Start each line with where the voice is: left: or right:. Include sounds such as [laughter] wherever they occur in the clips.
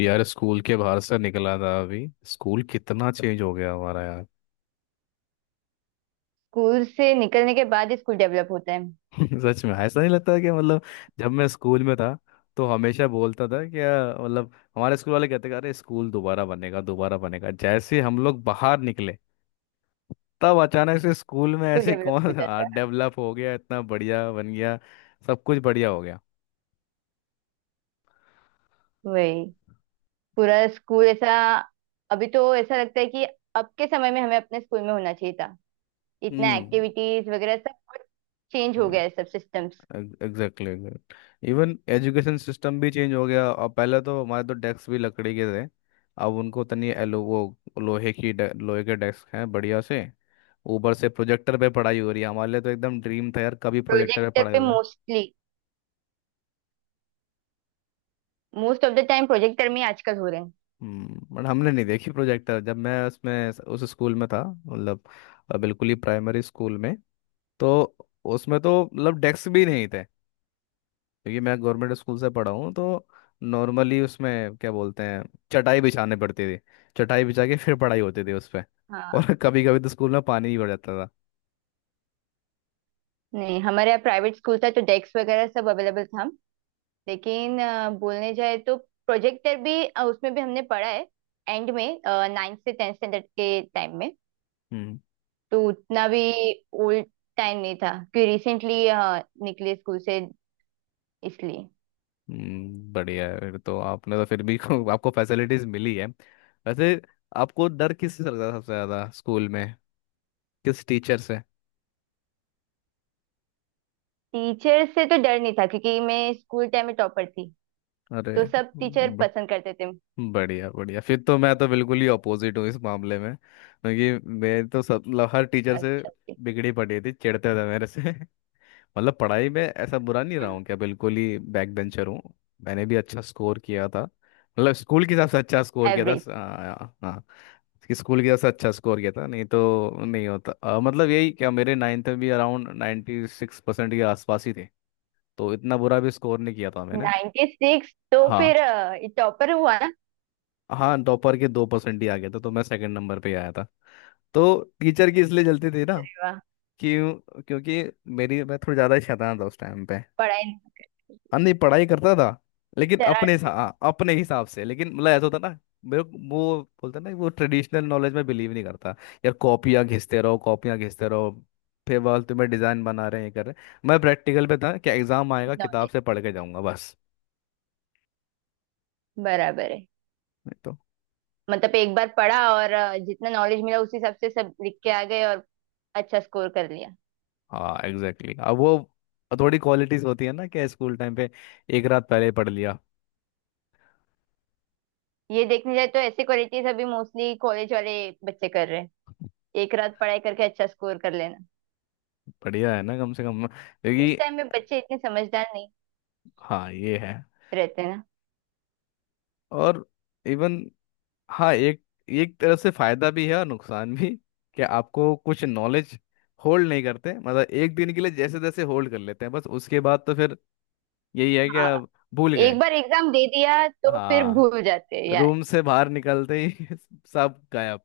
left: यार स्कूल के बाहर से निकला था। अभी स्कूल कितना चेंज हो गया हमारा यार [laughs]
right: स्कूल से निकलने के बाद ही स्कूल डेवलप होता है।
left: सच में ऐसा नहीं लगता कि मतलब जब मैं स्कूल में था तो हमेशा बोलता था कि यार, मतलब हमारे स्कूल वाले कहते थे, अरे स्कूल दोबारा बनेगा दोबारा बनेगा। जैसे ही हम लोग बाहर निकले तब अचानक से स्कूल में
right: स्कूल
left: ऐसे
right: डेवलप
left: कौन
right: हो जाता
left: [laughs]
right: है।
left: डेवलप हो गया, इतना बढ़िया बन गया, सब कुछ बढ़िया हो गया।
right: वही। पूरा स्कूल ऐसा। अभी तो ऐसा लगता है कि अब के समय में हमें अपने स्कूल में होना चाहिए था। इतना
left: हम्म,
right: एक्टिविटीज वगैरह सब बहुत चेंज हो गया है सब systems.
left: Exactly. Even education system भी चेंज हो गया। अब पहले तो हमारे तो डेस्क भी लकड़ी के थे। अब उनको तनी एलो वो लोहे के डेस्क हैं बढ़िया से। ऊपर से प्रोजेक्टर पे पढ़ाई हो रही है। हमारे लिए तो एकदम ड्रीम था यार, कभी प्रोजेक्टर पे
right: प्रोजेक्टर
left: पढ़ाई
right: पे
left: हो गया।
right: Mostly most of the time projector में ही आजकल हो रहे हैं।
left: हम्म, बट हमने नहीं देखी प्रोजेक्टर। जब मैं उसमें उस स्कूल में था मतलब बिल्कुल ही प्राइमरी स्कूल में, तो उसमें तो मतलब डेस्क भी
right: जी।
left: नहीं थे क्योंकि मैं गवर्नमेंट स्कूल से पढ़ा हूँ। तो नॉर्मली उसमें क्या बोलते हैं, चटाई बिछाने पड़ती थी। चटाई बिछा के फिर पढ़ाई होती थी उस पर।
right: हाँ।
left: और [laughs] कभी कभी तो स्कूल में पानी भी भर जाता था।
right: नहीं हमारे यहाँ प्राइवेट स्कूल था तो डेस्क वगैरह सब अवेलेबल था। लेकिन बोलने जाए तो प्रोजेक्टर भी उसमें भी हमने पढ़ा है एंड में नाइन्थ से टेंथ स्टैंडर्ड के टाइम में।
left: हम्म।
right: तो उतना भी ओल्ड टाइम नहीं था कि रिसेंटली हाँ निकले स्कूल से इसलिए।
left: बढ़िया है फिर तो, आपने तो फिर भी [laughs] आपको फैसिलिटीज मिली है वैसे। आपको डर किससे लगता था सबसे ज्यादा स्कूल में? किस टीचर से?
right: टीचर से तो डर नहीं था क्योंकि मैं स्कूल टाइम में टॉपर थी।
left: अरे
right: तो सब टीचर
left: ब-
right: पसंद करते थे।
left: बढ़िया बढ़िया, फिर तो मैं तो बिल्कुल ही अपोजिट हूँ इस मामले में क्योंकि मैं तो सब मतलब हर टीचर से
right: अच्छा थी।
left: बिगड़ी पड़ी थी, चिढ़ते थे मेरे से [laughs] मतलब पढ़ाई में ऐसा बुरा नहीं रहा हूँ क्या, बिल्कुल ही बैक बेंचर हूँ। मैंने भी अच्छा स्कोर किया था, मतलब स्कूल के हिसाब से अच्छा स्कोर किया था।
right: एवरेज।
left: हाँ हाँ, कि स्कूल के हिसाब से अच्छा स्कोर किया था, नहीं तो नहीं होता। मतलब यही क्या, मेरे नाइन्थ में भी अराउंड 96% के आसपास ही थे, तो इतना बुरा भी स्कोर नहीं किया था मैंने।
right: 96 सिक्स तो
left: हाँ।
right: फिर टॉपर हुआ ना।
left: हाँ, टॉपर के 2% ही आ गया था तो मैं सेकंड नंबर पे ही आया था। तो टीचर की इसलिए जलती थी ना।
right: वाह,
left: क्यों, क्योंकि मेरी मैं थोड़ी ज़्यादा शैतान था उस टाइम पे।
right: पढ़ाई नहीं करती।
left: हाँ, नहीं पढ़ाई करता था लेकिन
right: शरारती।
left: हाँ, अपने हिसाब से। लेकिन मतलब ऐसा होता ना, वो बोलता ना, वो ट्रेडिशनल नॉलेज में बिलीव नहीं करता। यार कॉपियाँ घिसते रहो, कॉपियाँ घिसते रहो, फिर वाल तुम्हें डिजाइन बना रहे हैं ये कर रहे हैं। मैं प्रैक्टिकल पे था कि एग्जाम आएगा किताब
right: नॉलेज
left: से पढ़ के जाऊंगा बस।
right: बराबर है।
left: नहीं तो,
right: मतलब एक बार पढ़ा और जितना नॉलेज मिला उस हिसाब से सब लिख के आ गए और अच्छा स्कोर कर लिया।
left: हाँ एग्जैक्टली exactly। अब वो थोड़ी क्वालिटीज होती है ना कि स्कूल टाइम पे एक रात पहले ही पढ़ लिया।
right: ये देखने जाए तो ऐसे क्वालिटीज अभी मोस्टली कॉलेज वाले बच्चे कर रहे हैं। एक रात पढ़ाई करके अच्छा स्कोर कर लेना।
left: बढ़िया है ना कम से कम,
right: उस
left: क्योंकि
right: टाइम में बच्चे इतने समझदार नहीं
left: हाँ ये है।
right: रहते ना।
left: और इवन, हाँ एक एक तरह से फायदा भी है और नुकसान भी, कि आपको कुछ नॉलेज होल्ड नहीं करते। मतलब एक दिन के लिए जैसे तैसे होल्ड कर लेते हैं बस, उसके बाद तो फिर यही है कि
right: हाँ।
left: आप भूल
right: एक
left: गए।
right: बार एग्जाम दे दिया तो फिर
left: हाँ,
right: भूल जाते हैं यार।
left: रूम से बाहर निकलते ही [laughs] सब गायब।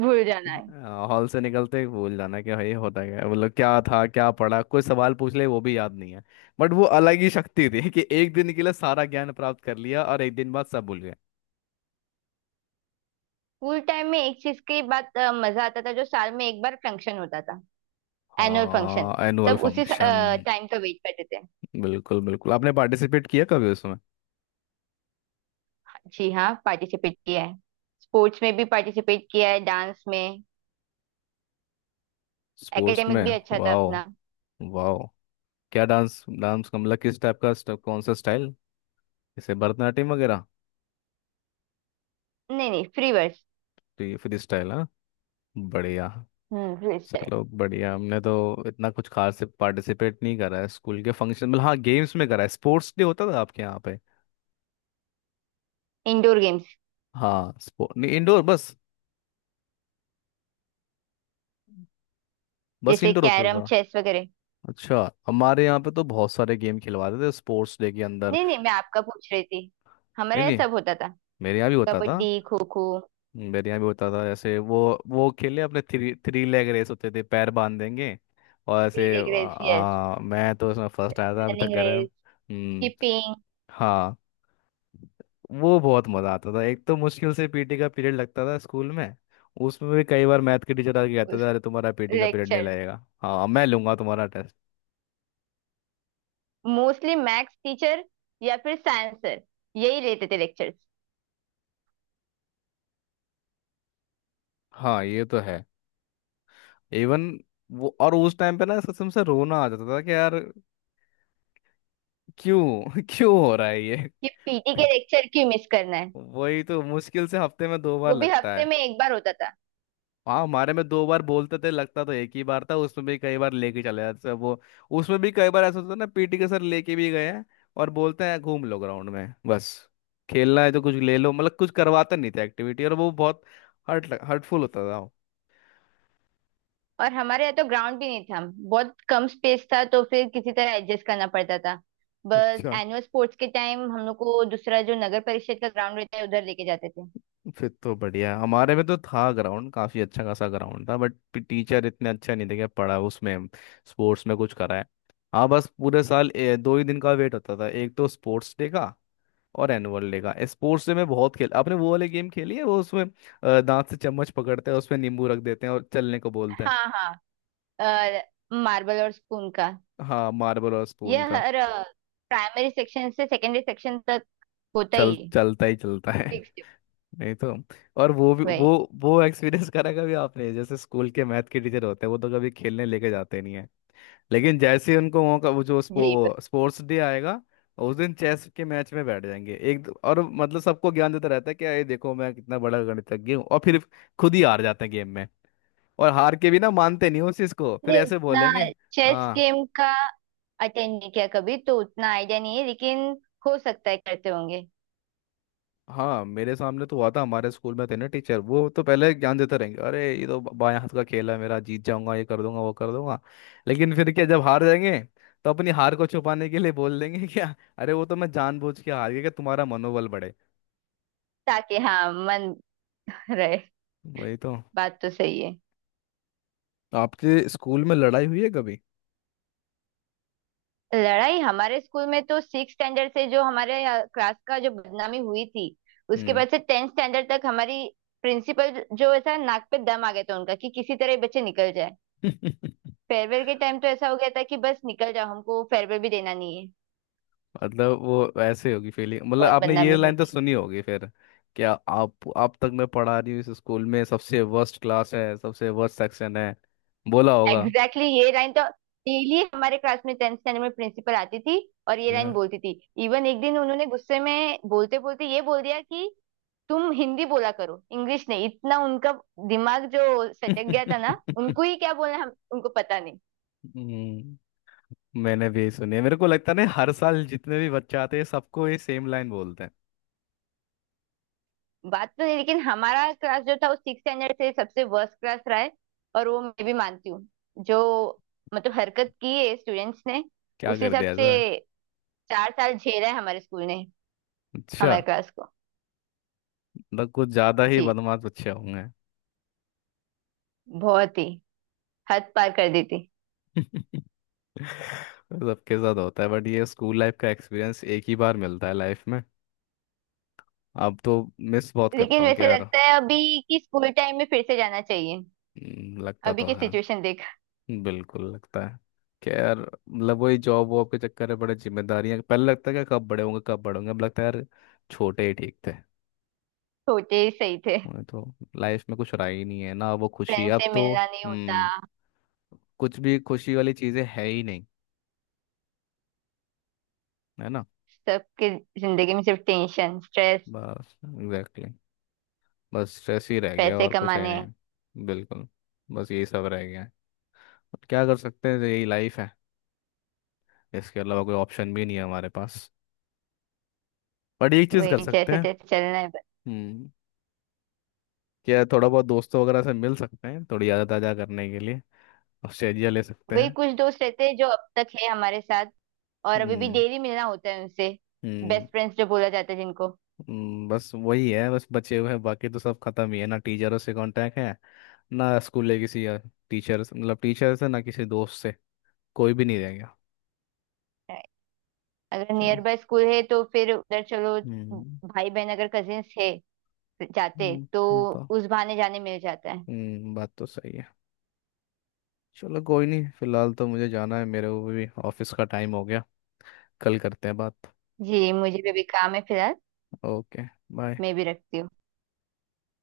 right: भूल जाना है।
left: हाँ, हॉल से निकलते ही भूल जाना कि भाई होता क्या है, मतलब क्या था क्या पढ़ा, कोई सवाल पूछ ले वो भी याद नहीं है। बट वो अलग ही शक्ति थी कि एक दिन के लिए सारा ज्ञान प्राप्त कर लिया और एक दिन बाद सब भूल गए।
right: स्कूल टाइम में एक चीज की बात मजा आता था जो साल में एक बार फंक्शन होता था। Annual function.
left: हाँ, एनुअल
right: सब उसी
left: फंक्शन।
right: टाइम का वेट करते थे।
left: बिल्कुल बिल्कुल, आपने पार्टिसिपेट किया कभी उसमें?
right: जी हाँ पार्टिसिपेट किया है। स्पोर्ट्स में भी पार्टिसिपेट किया है डांस में।
left: स्पोर्ट्स में?
right: एकेडमिक भी अच्छा था
left: वाओ।
right: अपना।
left: वाओ, क्या डांस? डांस का मतलब किस टाइप का कौन सा स्टाइल, जैसे भरतनाट्यम वगैरह?
right: नहीं नहीं फ्री वर्स।
left: तो ये फ्री स्टाइल, हाँ। बढ़िया।
right: Free style.
left: चलो बढ़िया, हमने तो इतना कुछ खास से पार्टिसिपेट नहीं करा है स्कूल के फंक्शन में। हाँ, गेम्स में करा है। स्पोर्ट्स डे होता था आपके यहाँ पे?
right: Indoor games.
left: हाँ, स्पोर्ट नहीं, इंडोर बस। बस
right: जैसे
left: इंडोर होता
right: कैरम
left: था।
right: चेस वगैरह।
left: अच्छा, हमारे यहाँ पे तो बहुत सारे गेम खिलवाते थे स्पोर्ट्स डे के अंदर।
right: नहीं नहीं मैं आपका पूछ रही थी। हमारे
left: नहीं
right: यहाँ
left: नहीं,
right: सब होता था।
left: मेरे यहाँ भी होता था।
right: कबड्डी खो खो।
left: बढ़िया भी होता था। जैसे वो खेले अपने, थ्री थ्री लेग रेस होते थे, पैर बांध देंगे और ऐसे आ,
right: टीरेग रेस यस।
left: आ, मैं तो उसमें फर्स्ट आया था अभी तक
right: रनिंग
left: घर में।
right: रेस।
left: हम्म।
right: स्किपिंग।
left: हाँ, वो बहुत मज़ा आता था। एक तो मुश्किल से पीटी का पीरियड लगता था स्कूल में, उसमें भी कई बार मैथ के टीचर आके कहते थे, अरे तुम्हारा पीटी का पीरियड नहीं
right: लेक्चर।
left: लगेगा, हाँ मैं लूंगा तुम्हारा टेस्ट।
right: मोस्टली मैथ्स टीचर या फिर साइंस सर यही लेते थे लेक्चर्स।
left: हाँ ये तो है। इवन वो, और उस टाइम पे ना कसम से रोना आ जाता था कि यार क्यों [laughs] क्यों हो रहा है ये।
right: कि पीटी के
left: [laughs]
right: लेक्चर क्यों मिस करना है।
left: वही तो, मुश्किल से हफ्ते में दो बार
right: वो भी
left: लगता
right: हफ्ते
left: है।
right: में एक बार होता था।
left: हाँ, हमारे में दो बार बोलते थे, लगता तो एक ही बार था, उसमें भी कई बार लेके चले जाते थे वो। उसमें भी कई बार ऐसा होता था ना, पीटी के सर लेके भी गए हैं और बोलते हैं घूम लो ग्राउंड में बस, खेलना है तो कुछ ले लो। मतलब कुछ करवाते नहीं थे एक्टिविटी, और वो बहुत हर्टफुल होता था वो।
right: और हमारे यहाँ तो ग्राउंड भी नहीं था। बहुत कम स्पेस था तो फिर किसी तरह एडजस्ट करना पड़ता था। बस
left: अच्छा,
right: एनुअल स्पोर्ट्स के टाइम हम लोग को दूसरा जो नगर परिषद का ग्राउंड रहता है उधर लेके जाते थे।
left: फिर तो बढ़िया है। हमारे में तो था ग्राउंड, काफी अच्छा खासा ग्राउंड था, बट टीचर इतने अच्छा नहीं थे कि पढ़ा उसमें, स्पोर्ट्स में कुछ कराए। हाँ, बस पूरे साल दो ही दिन का वेट होता था, एक तो स्पोर्ट्स डे का और एनुअल डे का। स्पोर्ट्स डे में बहुत खेल, आपने वो वाले गेम खेली है वो उसमें, दांत से चम्मच पकड़ते हैं उसमें नींबू रख देते हैं और चलने को बोलते हैं।
right: हाँ हाँ। मार्बल और स्पून का।
left: हाँ, मार्बल और
right: ये
left: स्पून का।
right: हर प्राइमरी सेक्शन से सेकेंडरी सेक्शन तक होता ही
left: चल
right: है।
left: चलता ही चलता है
right: फिक्स्ड।
left: [laughs] नहीं तो। और वो भी वो
right: वही।
left: वो एक्सपीरियंस करा कभी आपने, जैसे स्कूल के मैथ के टीचर होते हैं वो तो कभी खेलने लेके जाते नहीं है, लेकिन जैसे ही उनको मौका, वो जो
right: जी बिल्कुल।
left: स्पोर्ट्स डे आएगा उस दिन चेस के मैच में बैठ जाएंगे। एक और मतलब सबको ज्ञान देता रहता है कि ये देखो मैं कितना बड़ा गणितज्ञ हूँ, और फिर खुद ही हार जाते हैं गेम में। और हार के भी ना, मानते नहीं उस चीज को, फिर
right: नहीं,
left: ऐसे
right: उतना
left: बोलेंगे।
right: चेस
left: हाँ
right: गेम का अटेंड नहीं किया कभी तो उतना आइडिया नहीं है। लेकिन हो सकता है करते होंगे।
left: हाँ, मेरे सामने तो हुआ था। हमारे स्कूल में थे ना टीचर, वो तो पहले ज्ञान देते रहेंगे, अरे ये तो बाएं हाथ का खेल है मेरा, जीत जाऊंगा, ये कर दूंगा वो कर दूंगा। लेकिन फिर क्या जब हार जाएंगे तो अपनी हार को छुपाने के लिए बोल देंगे क्या, अरे वो तो मैं जानबूझ के हार गया कि तुम्हारा मनोबल बढ़े।
right: ताकि हाँ मन रहे।
left: वही तो।
right: बात तो सही है।
left: आपके स्कूल में लड़ाई हुई है कभी?
right: लड़ाई हमारे स्कूल में तो सिक्स स्टैंडर्ड से जो हमारे क्लास का जो बदनामी हुई थी उसके
left: हम्म।
right: बाद से टेंथ स्टैंडर्ड तक हमारी प्रिंसिपल जो ऐसा नाक पे दम आ गया था उनका कि किसी तरह ये बच्चे निकल जाए।
left: [laughs]
right: फेयरवेल के टाइम तो ऐसा हो गया था कि बस निकल जाओ हमको फेयरवेल भी देना नहीं है।
left: मतलब वो ऐसे होगी फीलिंग, मतलब
right: बहुत
left: आपने ये
right: बदनामी
left: लाइन
right: हुई
left: तो
right: है।
left: सुनी होगी फिर, क्या, आप तक मैं पढ़ा रही हूँ इस स्कूल में, सबसे वर्स्ट क्लास है सबसे वर्स्ट सेक्शन है। बोला होगा,
right: एग्जैक्टली exactly। ये लाइन तो डेली हमारे क्लास में टेंथ स्टैंडर्ड में प्रिंसिपल आती थी और ये
left: है
right: लाइन
left: ना?
right: बोलती थी। इवन एक दिन उन्होंने गुस्से में बोलते बोलते ये बोल दिया कि तुम हिंदी बोला करो इंग्लिश नहीं। इतना उनका दिमाग जो सटक गया था
left: [laughs]
right: ना उनको ही क्या बोलना हम उनको पता।
left: हम्म, मैंने भी यही सुनी है। मेरे को लगता है ना, हर साल जितने भी बच्चे आते हैं सबको ये सेम लाइन बोलते हैं।
right: बात तो है लेकिन हमारा क्लास जो था वो सिक्स स्टैंडर्ड से सबसे वर्स्ट क्लास रहा है। और वो मैं भी मानती हूँ जो मतलब हरकत की है स्टूडेंट्स ने
left: क्या
right: उस
left: कर
right: हिसाब
left: दिया
right: से।
left: था?
right: चार साल झेला है हमारे स्कूल ने
left: अच्छा,
right: हमारे क्लास को।
left: मतलब कुछ ज्यादा ही
right: जी
left: बदमाश बच्चे होंगे।
right: बहुत ही हद पार कर दी थी।
left: [laughs] सबके साथ होता है, बट ये स्कूल लाइफ का एक्सपीरियंस एक ही बार मिलता है लाइफ में। अब तो मिस बहुत
right: लेकिन
left: करता हूँ कि
right: वैसे
left: यार।
right: लगता है अभी कि स्कूल टाइम में फिर से जाना चाहिए।
left: लगता
right: अभी
left: तो
right: की
left: है।
right: सिचुएशन देख
left: बिल्कुल लगता है कि यार, मतलब वही जॉब वॉब के चक्कर में बड़े जिम्मेदारियां, पहले लगता है कि कब बड़े होंगे कब बड़े होंगे, अब लगता है यार छोटे ही ठीक थे।
right: छोटे ही सही थे।
left: उन्हें तो लाइफ में कुछ रहा ही नहीं है ना, वो खुशी
right: फ्रेंड
left: अब
right: से
left: तो।
right: मिलना नहीं होता।
left: हम्म, कुछ भी खुशी वाली चीजें है ही नहीं। है ना?
right: सबके जिंदगी में सिर्फ टेंशन स्ट्रेस
left: बस एग्जैक्टली exactly। बस स्ट्रेस ही रह गया
right: पैसे
left: और कुछ है
right: कमाने।
left: नहीं बिल्कुल। बस यही सब रह गया है। क्या कर सकते हैं, तो यही लाइफ है। इसके अलावा कोई ऑप्शन भी नहीं है हमारे पास। बट एक चीज़
right: वही
left: कर सकते
right: जैसे
left: हैं।
right: तैसे चलना है।
left: हम्म, क्या, थोड़ा बहुत दोस्तों वगैरह से मिल सकते हैं थोड़ी यादें ताज़ा करने के लिए। ऑस्ट्रेलिया ले सकते
right: वही
left: हैं।
right: कुछ दोस्त रहते हैं जो अब तक है हमारे साथ और अभी भी
left: हम्म।
right: डेली मिलना होता है उनसे। Best
left: hmm.
right: फ्रेंड्स जो बोला जाता है जिनको
left: बस वही है, बस बचे हुए हैं, बाकी तो सब खत्म ही है ना। टीचरों से कांटेक्ट है ना स्कूल के किसी टीचर, मतलब टीचर से ना, किसी दोस्त से, कोई भी नहीं रह गया।
right: अगर
left: चलो।
right: नियर बाय स्कूल है तो फिर उधर चलो।
left: हम्म।
right: भाई बहन अगर कजिन्स है जाते
left: हम्म
right: तो
left: बा-
right: उस बहाने जाने मिल जाता है।
left: बात तो सही है। चलो कोई नहीं, फिलहाल तो मुझे जाना है, मेरे को भी ऑफिस का टाइम हो गया। कल करते हैं बात।
right: जी मुझे भी अभी काम है फिलहाल।
left: ओके। बाय।
right: मैं भी रखती हूँ।